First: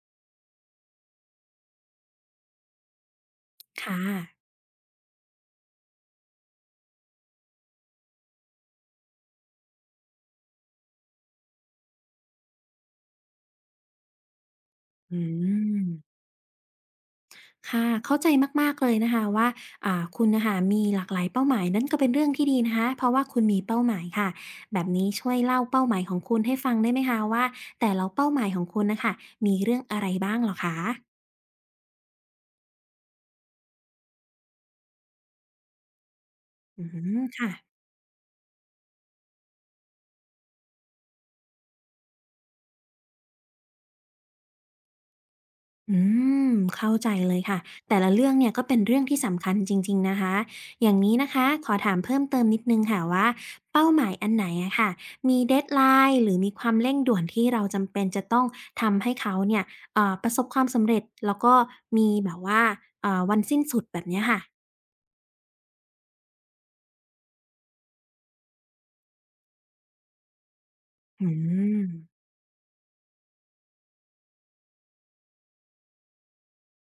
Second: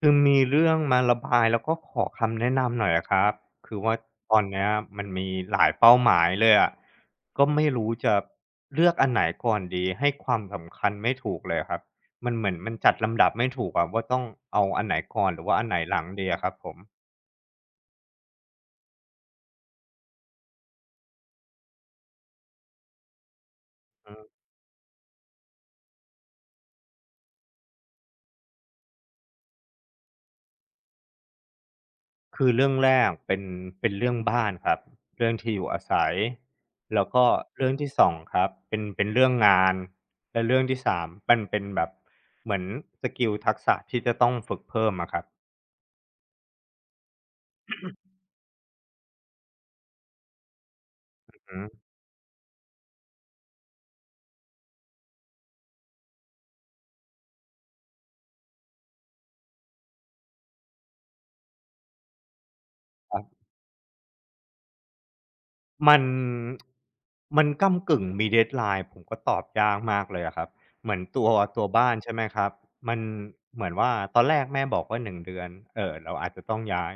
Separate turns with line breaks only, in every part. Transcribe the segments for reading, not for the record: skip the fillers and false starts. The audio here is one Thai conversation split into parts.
คือมีเรื่องมาระบายแล้วก็ขอคำแนะนำหน่อยอะครับคือว่า
ค่ะ
ตอนเนี้ยมันมีหลายเป้าหมายเลยอะก็ไม่รู้จะเลือกอันไหนก่อนดีให้ความสำคัญไม่ถูกเลยครับมันเหมือนมันจัดลำดับไม่ถูกอะว่าต้องเอาอันไหน
อื
ก่อนหรือว่าอันไหนหลัง
ม
ดีอะครับผ
ค่ะเข้าใจมากๆเลยนะคะว่าคุณน่ะค่ะมีหลากหลายเป้าหมายนั่นก็เป็นเรื่องที่ดีนะคะเพราะว่าคุณมีเป้าหมายค่ะ
ม
แบบนี้ช่วยเล่าเป้าหมายของคุณให้ฟังได้ไหมคะว่าแต่ละเป้าหมายของคุณน่ะค่ะมีเรื่องอะไรบ้างเหรอคะ
คือเรื่องแรกเป็นเรื่องบ้านครับเรื่องที่อยู่อาศัย
อื
แล้ว
ม
ก็
ค่ะ
เรื่องที่สองครับเป็นเรื่องงานและเรื่องที่3มมันเป็นแบบเหมือนสกิลทักษะที่จะต้องฝึกเพิ่มอะครับ
อืมเข้าใจเลยค่ะแต่ละเรื่องเนี่ยก็เป็นเรื่องที่สำคัญจริงๆนะคะอย่างนี้นะ
อือ
คะ
ฮึ
ขอถามเพิ่มเติมนิดนึงค่ะว่าเป้าหมายอันไหนอะค่ะมีเดดไลน์หรือมีความเร่งด่วนที่เราจำเป็นจะต้องทำให้เขาเนี่ยประสบความสำเร็จแล้วก็มีแบบว่า
ครั
วั
บ
นสิ้นสุดแบบเนี้ยค่ะ
มันมันก้ำกึ่งมี deadline ผมก็ตอบยากมากเลยอะครับเหมือนตั
อื
วตัว
ม
บ้านใช่ไหมครับมันเหมือนว่าตอนแรกแม่บอกว่า1เดือนเราอาจจะต้องย้าย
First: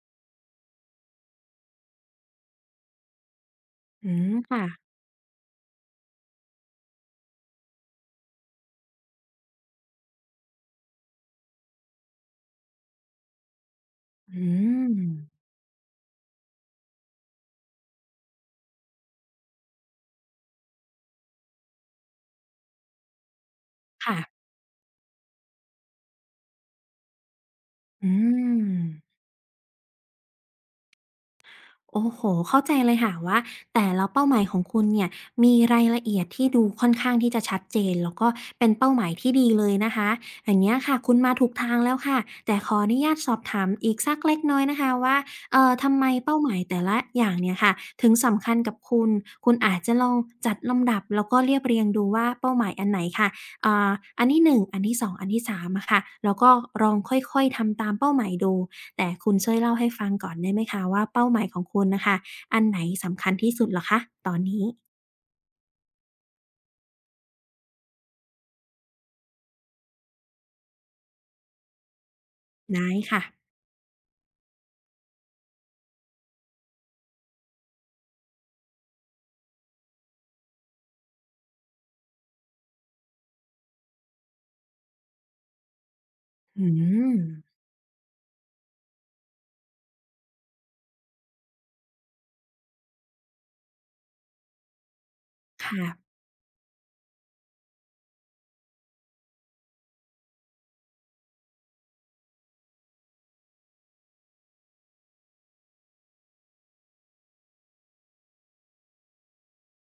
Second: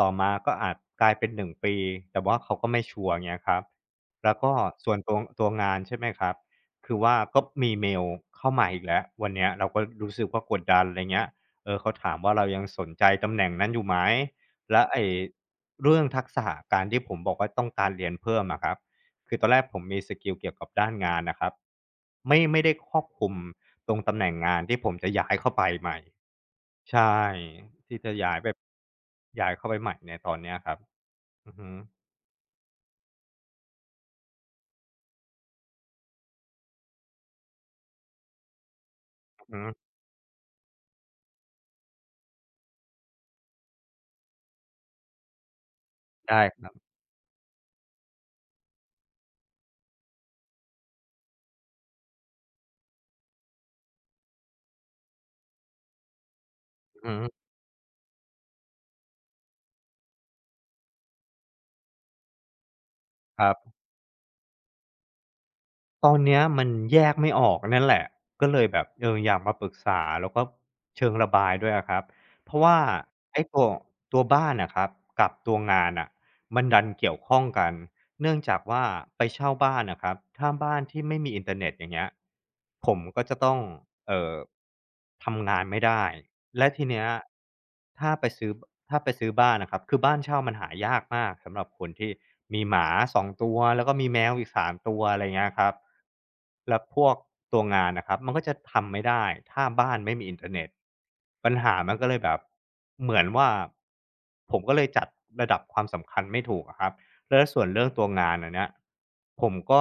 ต่อมาก็อาจกลายเป็น1ปีแต่ว่าเขาก็ไม่ชัวร์เงี้ยครับ
อืม
แล้วก็
ค่ะ
ส่วนตัวตัวงานใช่ไหมครับคือว่าก็มีเมลเข้ามาอีกแล้ววันเนี้ยเราก็รู้สึกว่ากดดันอะไรเงี้ยเออเขาถามว่าเรายังสนใจตำแหน่งนั้นอยู่ไหม
อื
แล้ว
ม
ไอ้เรื่องทักษะการที่ผมบอกว่าต้องการเรียนเพิ่มอะครับคือตอนแรกผมมีสกิลเกี่ยวกับด้านงานนะครับไม่ได้ครอบคลุมตรงตำแหน่ง
ค่ะ
งานที่ผมจะย้ายเข้าไปใหม่ใช่ที่จะ
อื
ย้ายไป
ม
ย้ายเข้าไปใหม่ในตอนเนี้ยครับอือฮึ
โอ้โฮเข้าใจเลยค่ะว่าแต่ละเป้าหมายของคุณเนี่ยมีรายละเอียดที่ดูค่อนข้างที่จะชัดเจนแล้วก็เป็นเป้าหมายที่ดี
อือ
เล
ฮึ
ยนะคะอย่างเงี้ยค่ะคุณมาถูกทางแล้วค่ะแต่ขออนุญาตสอบถามอีกสักเล็กน้อยนะคะว่าทำไมเป้า
ได้
หมา
ค
ย
รับ
แต่ละอย่างเนี่ยค่ะถึงสำคัญกับคุณคุณอาจจะลองจัดลำดับแล้วก็เรียบเรียงดูว่าเป้าหมายอันไหนค่ะอ่าอันที่หนึ่งอันที่สองอันที่3อะค่ะแล้วก็ลอง
อือ
ค่
ฮึ
อยๆทำตามเป้าหมายดู แต่คุณช่วยเล่าให้ฟังก่อนได้ไหมคะว่าเป้าหมายของคุณน่ะค่ะอันไหนสำคัญ
ครั
ที่สุด
บ
เหรอคะตอนนี้
ตอนเนี้ยมันแยกไม่ออกนั่นแหละก็เลยแบบเอออยากมาปรึกษาแล้วก็เชิงระบายด้วยอะครับเพราะว่า
ได้ค่ะ
ไอ้ตัวบ้านอะครับกับตัวงานน่ะมันดันเกี่ยวข้องกัน เนื่องจากว่าไปเช่าบ้านนะครับถ้าบ้านที่ไม่มีอินเทอร์เน็ตอย่างเงี้ยผมก็จะต้องเอ่อทำงานไม่ได้
อื
และทีเนี้ย
ม
ถ้าไปซื้อถ้าไปซื้อบ้านนะครับคือบ้านเช่ามันหายากมากสำหรับคนที่มีหมาสองตัวแล้วก็มีแมวอีกสามตัวอะไรเงี้ยครับ
ค่ะ
แล้วพวกตัวงานนะครับมันก็จะทำไม่ได้ถ้าบ้านไม่มีอินเทอร์เน็ตปัญหามันก็เลยแบบเหมือนว่าผมก็เลยจัดระดับความสำคัญไม่ถูกอะครับ แล้วส่วนเรื่องตัวงานอันเนี้ยผมก็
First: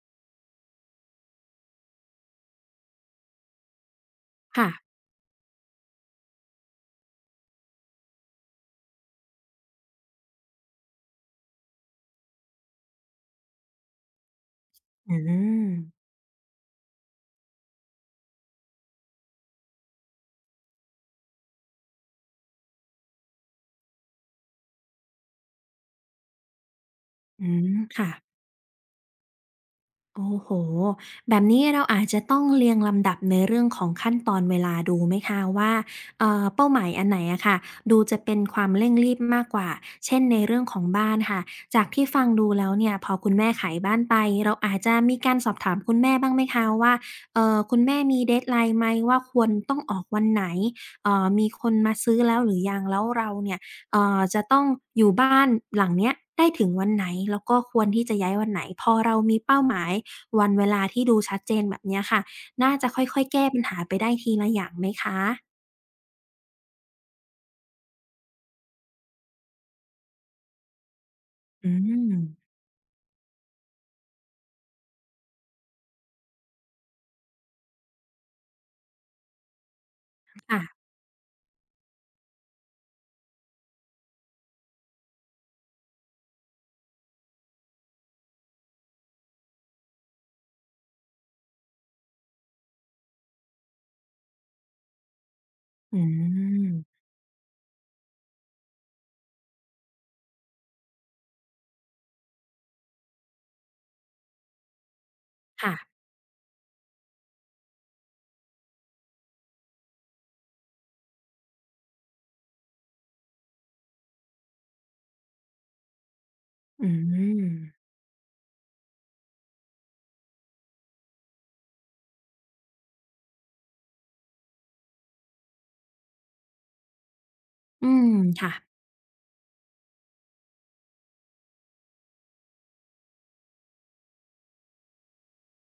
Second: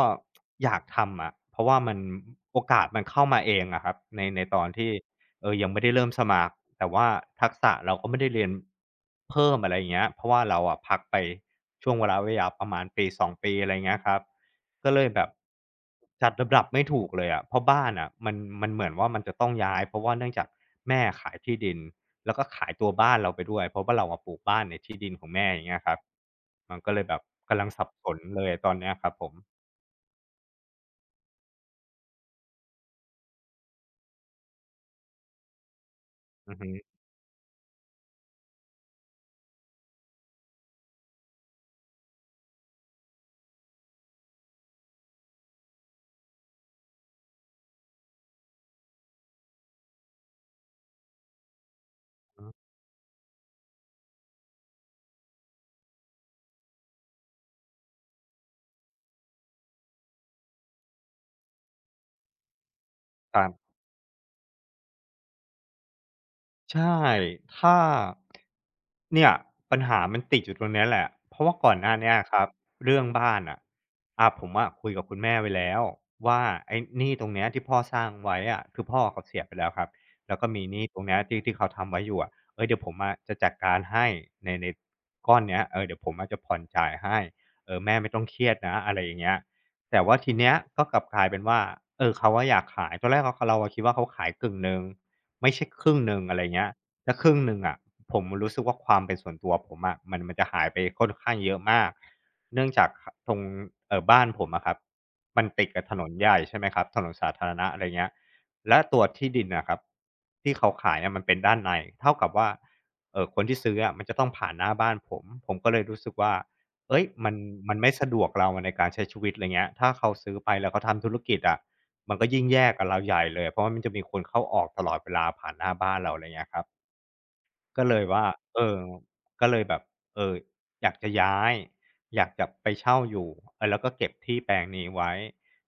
อยากทำอะเพราะว่ามันโอกาสมันเข้ามาเองอะครับในตอ
ค่ะ
นที่เออยังไม่ได้เริ่มสมัครแต่ว่าทักษะเราก็ไม่ได้เรียนเพิ่มอะไรอย่างเงี้ยเพราะว่าเราอะพักไปช่วงเวลาระยะประมาณปสอ2ปีอะไรเงี้ยครับ ก็เลย
อื
แบบ
ม
จัดลำดับไม่ถูกเลยอะเพราะบ้านอะมันเหมือนว่ามันจะต้องย้ายเพราะว่าเนื่องจากแม่ขายที่ดินแล้วก็ขายตัวบ้านเราไปด้วยเพราะว่าเราอะปลูกบ้านในที่ดินของแม่อย่างเงี้ยครับมันก็เลยแบบ
อื
กำลั
ม
งสับส
ค่ะ
นเลยตอนเนี้ยครับผม
โอ้โหแบบนี้เราอาจจะต้องเรียงลำดับในเรื่องของขั้นตอนเวลาดูไหมคะว่า
อือ
เป้า
ฮึ
หมายอันไหนอะค่ะดูจะเป็นความเร่งรีบมากกว่า เช่นในเรื่องของบ้านค่ะจากที่ฟังดูแล้วเนี่ยพอคุณแม่ขายบ้านไปเราอาจจะมีการสอบถามคุณแม่บ้างไหมคะว่าคุณแม่มี deadline ไหมว่าควรต้องออกวันไหนมีคนมาซื้อแล้วหรือยังแล้วเราเนี่ยจะต้องอยู่บ้านหลังเนี้ยได้ถึงวันไหนแล้วก็ควรที่จะย้ายวันไหนพอเรามีเป้าหมาย วันเวลาที่ดูชัดเจนแบบเนี้ยค่ะ น่าจะค่อยๆ
ค
แก้
รั
ปัญ
บ
หาไปได้ทีละอย่างไหมคะ
ใช่ถ้าเนี่ยปัญหามันติดอยู่ตรงเนี้ยแหละเพราะว่า
อื
ก่อนหน้า
ม
เนี้ยครับเรื่องบ้านอะผมอะคุยกับคุณแม่ไว้แล้วว่าไอ้หนี้ตรงเนี้ยที่พ่อสร้างไว้อะคือพ่อเขาเสียไปแล้วครับแล้วก็มีห
ค่ะ
นี้ตรงเนี้ยที่เขาทำไว้อยู่อะเฮ้ยเดี๋ยวผมอะจะจัดการให้ในก้อนเนี้ยเออเดี๋ยวผมอะจะผ่อนจ่ายให้เออแม่ไม่ต้องเครียดนะอะไรอย่างเงี้ยแต่ว่าทีเนี้ยก็กลับกลายเป็นว่าเออเขาอะอยากขายตอนแรกอะคเราอะคิดว่าเขาขายกึ่งหนึ่ง ไม่ใช่ครึ่
อื
งหนึ่งอะไรเงี้ย
ม
ถ้าครึ่งหนึ่งอะผมรู้สึกว่าความเป็นส่วนตัวผมอะมันจะหายไปค่อนข้างเยอะมากเนื่องจากตรงเออบ้านผมอะครับมันติด
ค่ะ
กับถนนใหญ่ใช่ไหมครับถนนสาธารณะอะไรเงี้ยและตัวที่ดินอะครับที่เขาขายเนี่ยมันเป็นด้านในเท่ากับว่าเออคนที่ซื้ออะมันจะต้องผ่านหน้าบ้านผมผมก็เลยรู้สึกว่า
อื
เอ้ยมัน
ม
มันไม่สะดวกเราในการใช้ชีวิตอะไรเงี้ยถ้าเขาซื้อไปแล้วเขาทำธุรกิจอะ มันก็ยิ่งแย่กับเราใหญ่เลยเพราะว่ามันจะมีคนเข้าออกตลอดเวลาผ่านหน้าบ้านเราอะไรเงี้ยครับก็
อื
เลย
ม
ว่า
ค่ะ
เออก็เลยแบบเอออยากจะย้ายอยากจะไปเช่าอยู่แล้วก็เก็บที่แปลงนี้ไว้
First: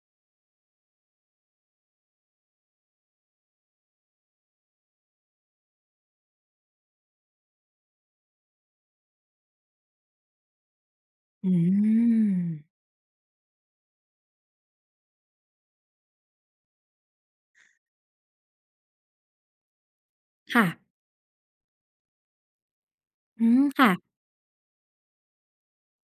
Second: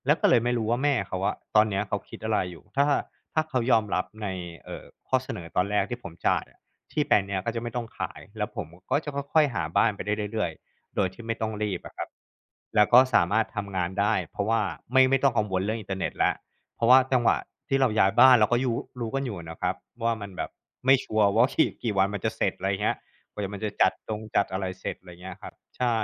แล้วก็เลยไม่รู้ว่าแม่เขาอะตอนเนี้ยเขาคิดอะไรอยู่ถ้าเขายอมรับในข้อเสนอตอนแรกที่ผมจ่ายอะที่แปลงเนี้ยก็จะไม่ต้องขายแล้วผมก็จะค่อยๆหาบ้านไปได้เรื่อยๆโดยที่ไม่ต้อง
อื
รีบอะครับ
ม
แล้วก็สามารถทำงานได้เพราะว่าไม่ต้องกังวลเรื่องอินเทอร์เน็ตแล้ว เพราะว่าจังหวะที่เราย้ายบ้านเราก็ยู้รู้กันอยู่นะครับว่ามันแบบ
ค่ะ
ไม่ชัวร์ว่ากี่ กี่วันมันจะเสร็จอะไรเงี้ยก
อื
ว่ามัน
ม
จะ
ค่ะ
จัดตรงจัดอะไรเสร็จอะไรเงี้ยครับใช่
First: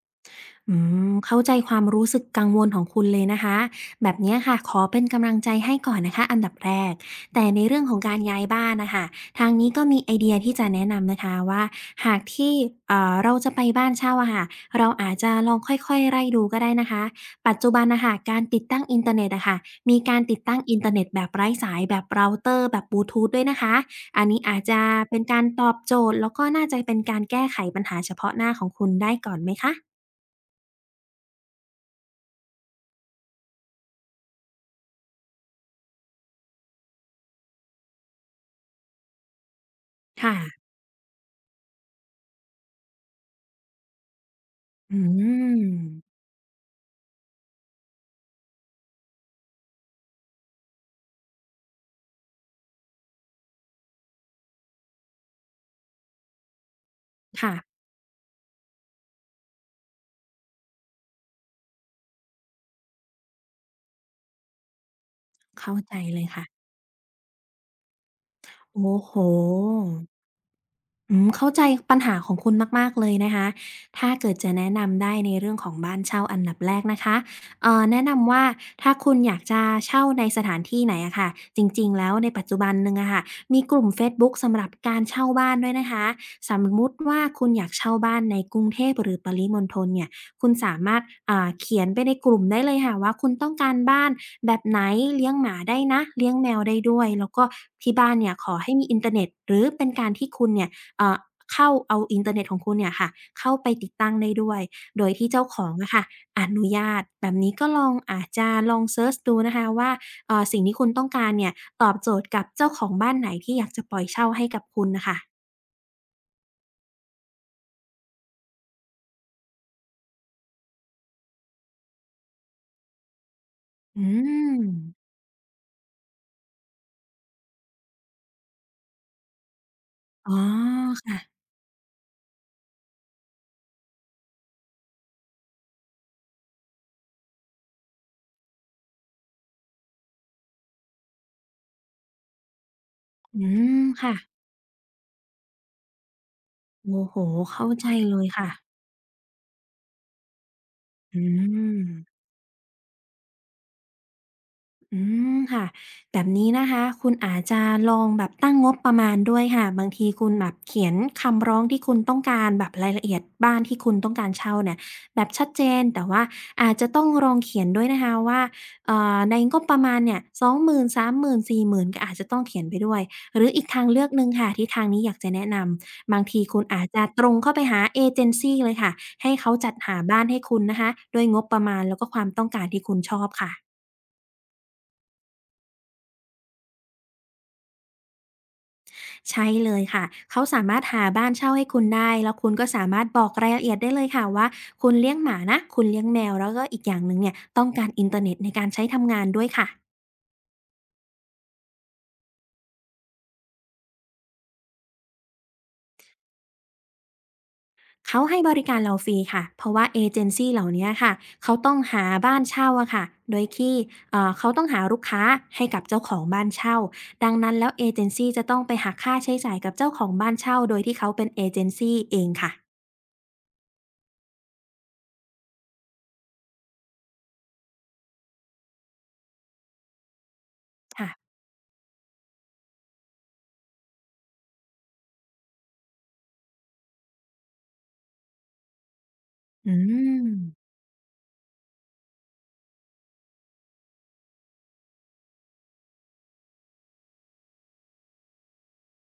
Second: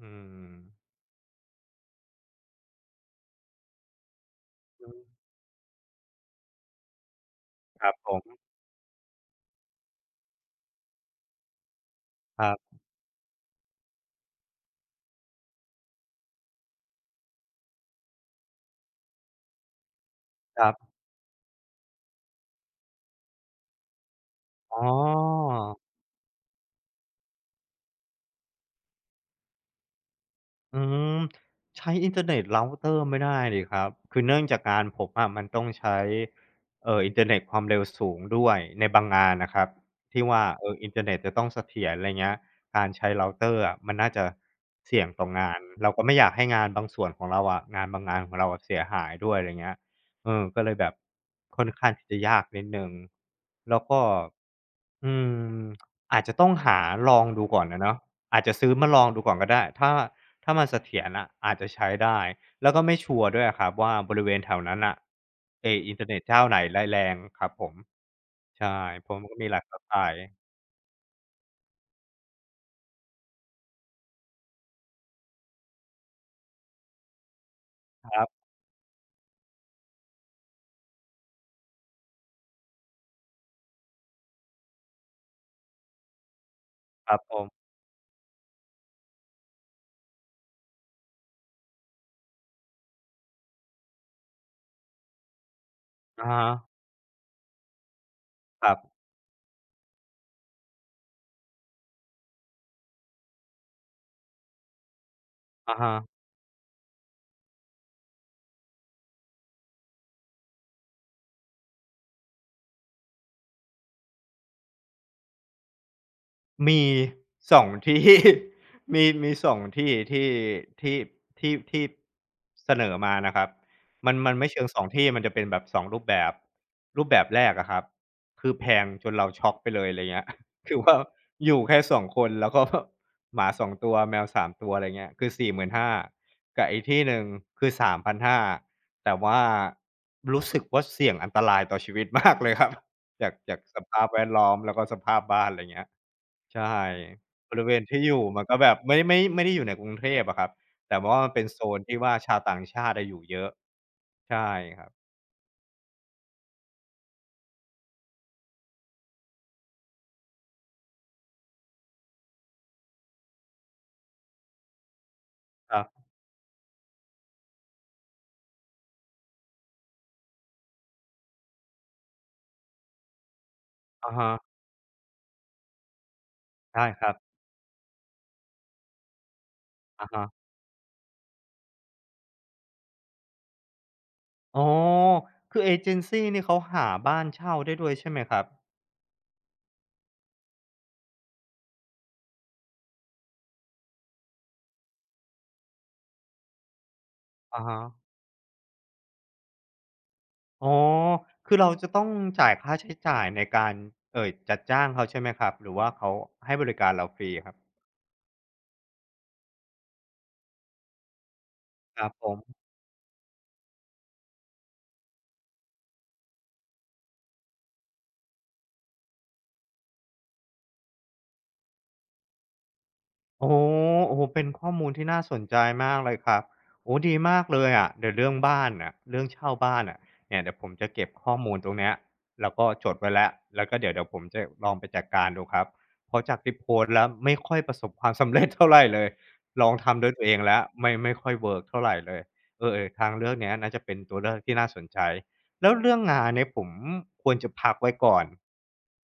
อืม
อืมเข้าใจความรู้สึกกังวลของคุณเลยนะคะแบบเนี้ยค่ะขอ
อื
เป็
ม
นกำลังใจให้ก่อนนะคะอันดับแรกแต่ในเรื่อ
ค
ง
รั
ข
บ
อง
ผ
การ
ม
ย้ายบ้านนะคะทางนี้ก็มีไอเดียที่จะแนะนำนะคะว่าหากที่
ค
เราจะไปบ้านเช่าอะค่ะเราอาจจะลองค่อยๆไล่ดูก็ได้นะคะปัจจุบันนะคะการติดตั้งอินเทอร์เน็ตอะค่ะมีการติดตั้ง
รับ
อินเทอร์เน็ตแบบไร้สายแบบเราเตอร์แบบบลูทูธด้วยนะคะอันนี้อาจ
ๆ
จะ
อ๋อ
เป็นการตอบโจทย์แล้วก็น่าจะเป็นการแก้ไขปัญหาเฉพาะหน้าของคุณได้ก่อนไหมคะ
อืมใช้อินเทอร์เน็ตเราเตอร์ไม่ได้ดิครับคือเนื่องจากงานผมอะมันต้องใช้อินเทอร์เน็ตความเร็วสูงด้วยในบางงานนะครับที่
ค่ะ
ว่าอินเทอร์เน็ตจะต้องเสถียรอะไรเงี้ยการใช้เราเตอร์อะมันน่าจะ
อื
เสี่ยงต่องาน
ม
เราก็ไม่อยากให้งานบางส่วนของเราอะงานบางงานของเราอะเสียหายด้วยอะไรเงี้ยก็เลยแบบค่อนข้างที่จะยากนิดหนึ่งแล้วก็ อืมอาจจะต้องหาลองดู
ค่ะ
ก่อนนะเนาะอาจจะซื้อมาลองดูก่อนก็ได้ถ้ามันเสถียรอะอาจจะใช้ได้แล้วก็ไม่ชัวร์ด้วยอะครับว่าบริเวณแถวนั้นน่ะไอ้
เข้าใจ
อินเทอร์เน็
เล
ต
ย
เจ้า
ค่ะ
ไหนร้ายแรงครับผมใช่
โอ้
เพ
โฮ
ราะมันก็มีหลายเครือข่าย
อืมเข้าใจปัญหาของคุณมากๆเลยนะคะถ้าเกิดจะแนะนำได้ในเรื่องของบ้านเช่าอันดับแรกนะคะแนะ
ครั
นำว่า
บ
ถ้าคุณอยากจะเช่าในสถานที่ไหนอะค่ะ จริงๆ แล้วในปัจจุบันหนึ่งอะค่ะ มีกลุ่มเฟซบุ๊กสำหรับการเช่าบ้านด้วยนะคะสมมุติ
ครั
ว่า
บผ
คุณอ
ม
ยากเช่าบ้านในกรุงเทพหรือปริมณฑลเนี่ย คุณสามารถเขียนไปในกลุ่มได้เลยค่ะว่าคุณต้องการบ้านแบบไหนเลี้ยงหมาได้นะ
อะ
เลี้ยง
ฮะ
แมวได้ด้วยแล้วก็ที่บ้านเนี่ยขอ
ค
ให้
รั
มีอิน
บ
เทอร์เน็ตหรือเป็นการที่คุณเนี่ย เอ่อเข้าเอาอินเทอร์เน็ตของคุณเนี่ยค่ะเข้าไปติดตั้งได้ด้วยโดยที่เจ้าของ
อะ
อะ
ฮะ
ค่ะอนุญาตแบบนี้ก็ลองอาจจะลองเซิร์ชดูนะคะว่าสิ่งที่คุณต้องการเนี่ยตอบโจทย์กับเจ้าของบ้านไหนที่อยากจะปล่อยเช่าให้กับคุณน่ะค่ะ
มีสองที่ มีมี2ที่ที่ที่ที่ที่เสนอมานะครับ
อื
มันไม่
ม
เชิงสองที่มันจะเป็นแบบสองรูปแบบรูปแบบแรกอะครับคือแพงจนเราช็อกไปเลยอะไรเงี้ย
อ๋อ
คือว่า
ค่ะ
อยู่แค่สองคนแล้วก็หมาสองตัวแมวสามตัวอะไรเงี้ยคือ45,000กับอีกที่หนึ่งคือ3,500แต่ว่ารู้สึกว่าเสี่ยงอันตรายต่อชีวิตมากเลยครับ
อื
จากส
ม
ภาพ
ค่ะ
แวดล้อมแล้วก็สภาพบ้านอะไรเงี้ยใช่
โอ้โฮ
บริ
เข้า
เวณ
ใจ
ที่อ
เล
ยู่
ย
มัน
ค่ะ
ก็แบบไม่ได้อยู่ในกรุงเทพอะครับแต่ว่า
อื
มันเป็นโซน
ม
ที่ว่าชาวต่างชาติอะอยู่เยอะใช่ครับ
อืมค่ะแบบนี้นะคะคุณอาจจะลองแบบตั้งงบประมาณด้วยค่ะบางทีคุณแบบเขียนคำร้องที่คุณต้องการแบบรายละเอียดบ้านที่คุณต้องการเช่าเนี่ยแบบชัดเจ
ค
น
รั
แต่
บ
ว่าอาจจะต้องลองเขียนด้วยนะคะว่าในงบประมาณเนี่ย2 0หมื3 0ส0่4 0ื่นก็อาจจะต้องเขียนไปด้วยหรืออีกทางเลือก
อะ
หนึ่งค่ะ
ฮะ
ที่ทางนี้อยากจะแนะนำบางทีคุณอา
ใช่
จ
ค
จะ
รับ
ตรงเข้าไปหาเอเจนซีเลยค่ะให้เขาจัดหา
อะ
บ้า
ฮะ
นให้คุณนะคะด้วยงบประมาณแล้วก็ความต้องการที่คุณชอบค่ะ
อ๋อคือเอเจนซีนี่เขาหาบ้านเช่าได้ด้วยใช่ไหมครับ
ใช่เลยค่ะเขาสามารถหาบ้านเช่าให้คุณได้ แล้วคุณก็สามารถบอกรายละเอียดได้เลยค่ะว่าคุณเลี้ยงหมานะ คุณเลี้ยงแมว แล้วก็อีกอย่างหนึ่งเนี่ย
อะ
ต้อง
ฮะ
การอินเทอร์เน็ตในการใช้ทำงานด้วยค่ะ
อ๋อคือเราจะต้องจ่ายค่าใช้จ่ายในการจัดจ้างเขาใช่ไหมครับหรือว่าเขาให้บริการเราฟรีครับ
เขาให้บริการเราฟรีค่ะ เพราะว่าเอเจนซีเหล่าเนี้ยค่ะเขาต้อง
ค
หา
รับผ
บ้า
ม
นเช่าอะค่ะโดยที่เขาต้องหาลูกค้าให้กับเจ้าของบ้านเช่าดังนั้นแล้วเอเจนซีจะต้องไปหักค่าใช้จ่ายกับเจ้าของบ้านเช่าโดยที่เขาเป็นเอเจนซีเองค่ะ
โอ๋โอ้โฮเป็นข้อมูลที่น่าสนใจมากเลยครับโอ้ดีมากเลยอะเดี๋ยวเรื่องบ้านน่ะเรื่องเช่าบ้านน่ะเนี่ยเดี๋ยวผมจะเก็
ค่ะ
บข้อมูลตรงเนี้ยแล้วก็จดไว้แล้วแล้วก็เดี๋ยวผมจะลองไปจัดการดูครับเพราะจากที่โพสต์แล้วไม่ค่อยประสบความสำเร็จเท่าไรเลยล
อื
องทำด้วย
ม
ตัวเองแล้วไม่ค่อยเวิร์กเท่าไรเลยเออๆทางเลือกเนี้ยน่าจะเป็นตัวเลือกที่น่าสนใจ แล้วเรื่องงานเนี่ยผมควรจะพักไว้ก่อน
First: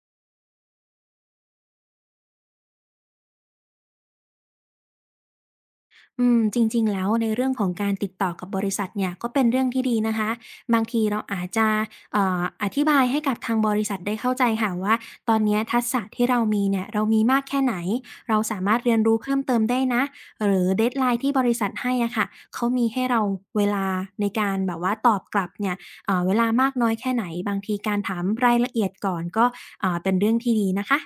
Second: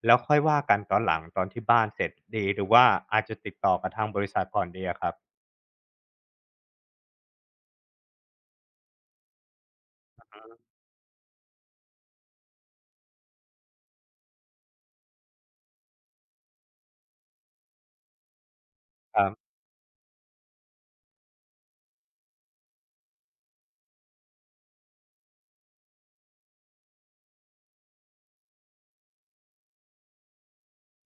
แล้วค่อยว่ากันตอนหลังตอนที่บ้านเสร็จดีหรือว่าอาจจะติดต่อกับทางบริษัทก่อนดีอะครับ
อืมจริงๆแล้วในเรื่องของการติดต่อกับบริษัทเนี่ยก็เป็นเรื่องที่ดีนะคะบางทีเราอาจจะอธิบายให้กับทางบริษัทได้เข้าใจค่ะว่าตอนเนี้ยทักษะที่เรามีเนี่ยเรามีมากแค่ไหนเราสามารถเรียนรู้
ครั
เพิ่ม
บ
เติมได้นะหรือ deadline ที่บริษัทให้อะค่ะเขามีให้เราเวลาในการแบบว่าตอบกลับเนี่ยเวลามากน้อยแค่ไหนบางทีการถามรายละเอียดก่อนก็อ่าเป็นเรื่องที่ดีนะคะ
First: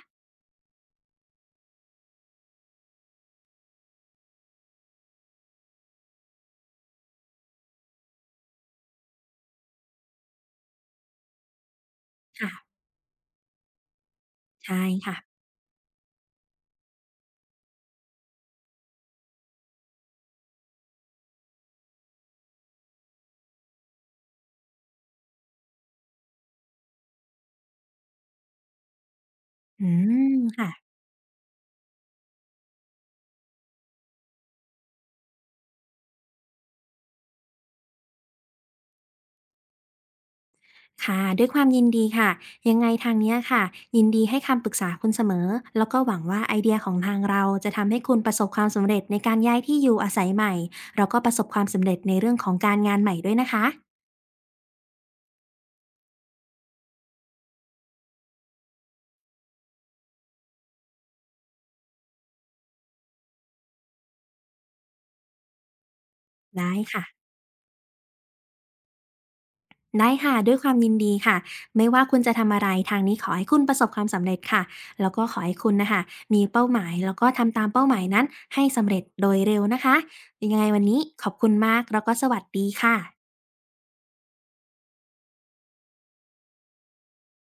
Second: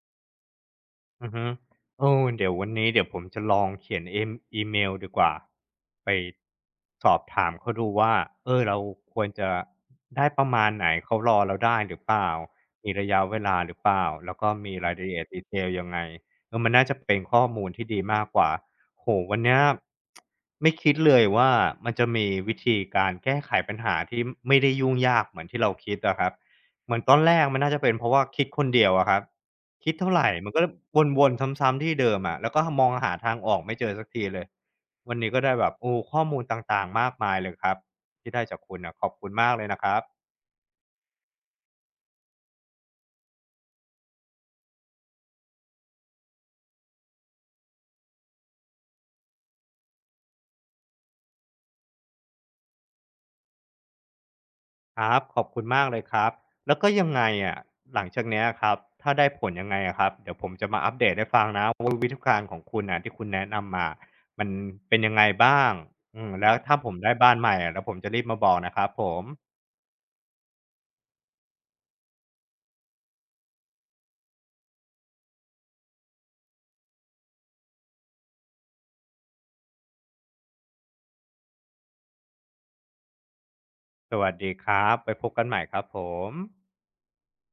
อือฮึเดี๋ยววันนี้เดี๋ยวผมจะลองเขียนเอมอีเมลดีกว่าไปสอบถามเขาดูว่าเราควรจะได้ประมาณไหนเขารอเราได้หรือเปล่า
ค่ะ
มีระยะเวลาหรือเปล่าแล้วก็มี
ใช่
รายละ
ค่ะ
เอียด detail ยังไงมันน่าจะเป็นข้อมูลที่ดีมากกว่าโอ้โฮวันเนี้ยไม่คิดเลยว่ามันจะมีวิธีการแก้ไขปัญหาที่ไม่ได้ยุ่งยากเหมือนที่เราคิดอะครับเหมือนตอนแรกมันน่าจะเป็นเพราะว่าคิดคนเดียวอะครับ
อื
คิดเท่าไร
ม
มันก็
ค่ะ
วนๆซ้ำๆที่เดิมอะแล้วก็มองหาทางออกไม่เจอสักทีเลยวันนี้ก็ได้แบบโอ้ข้อมูลต่างๆมากมายเลยครับที่ได้จากคุณน่ะขอบคุณมากเลยนะครับ
ค่ะด้วยความยินดีค่ะยังไงทางเนี้ยค่ะยินดีให้คำปรึกษาคุณเสมอแล้วก็หวังว่าไอเดียของทางเราจะทำให้คุณประสบความสำเร็จในการย้ายที่อยู่อาศัยใหม่แล้วก็ประสบความสำเร็จในเรื่องของการงานใหม่ด้วยนะคะ
ครับขอบคุณมากเลยครับแล้วก็ยังไงอะหลังจากเนี้ยครับถ้าได้ผลยังไงอะครับเดี๋ยวผมจะมาอัปเดตให้ฟังนะว่าวิธีการของคุณน่ะที่คุณแนะนำมามันเป็นยังไงบ้างอืมแล้ว
ได้
ถ้าผม
ค่ะ
ได้บ้านใหม่อะเดี๋ยวผมจะรีบมาบอกนะครับผม
ได้ค่ะด้วยความยินดีค่ะไม่ว่าคุณจะทำอะไรทางนี้ขอให้คุณประสบความสำเร็จค่ะแล้วก็ขอให้คุณนะคะมีเป้าหมายแล้วก็ทำตามเป้าหมายนั้นให้สำเร็จโดยเร็วนะคะยังไงวันนี้ขอบคุณมากแล้วก็สวัสดีค่ะ
สวัสดีครับไว้พบกันใหม่ครับผม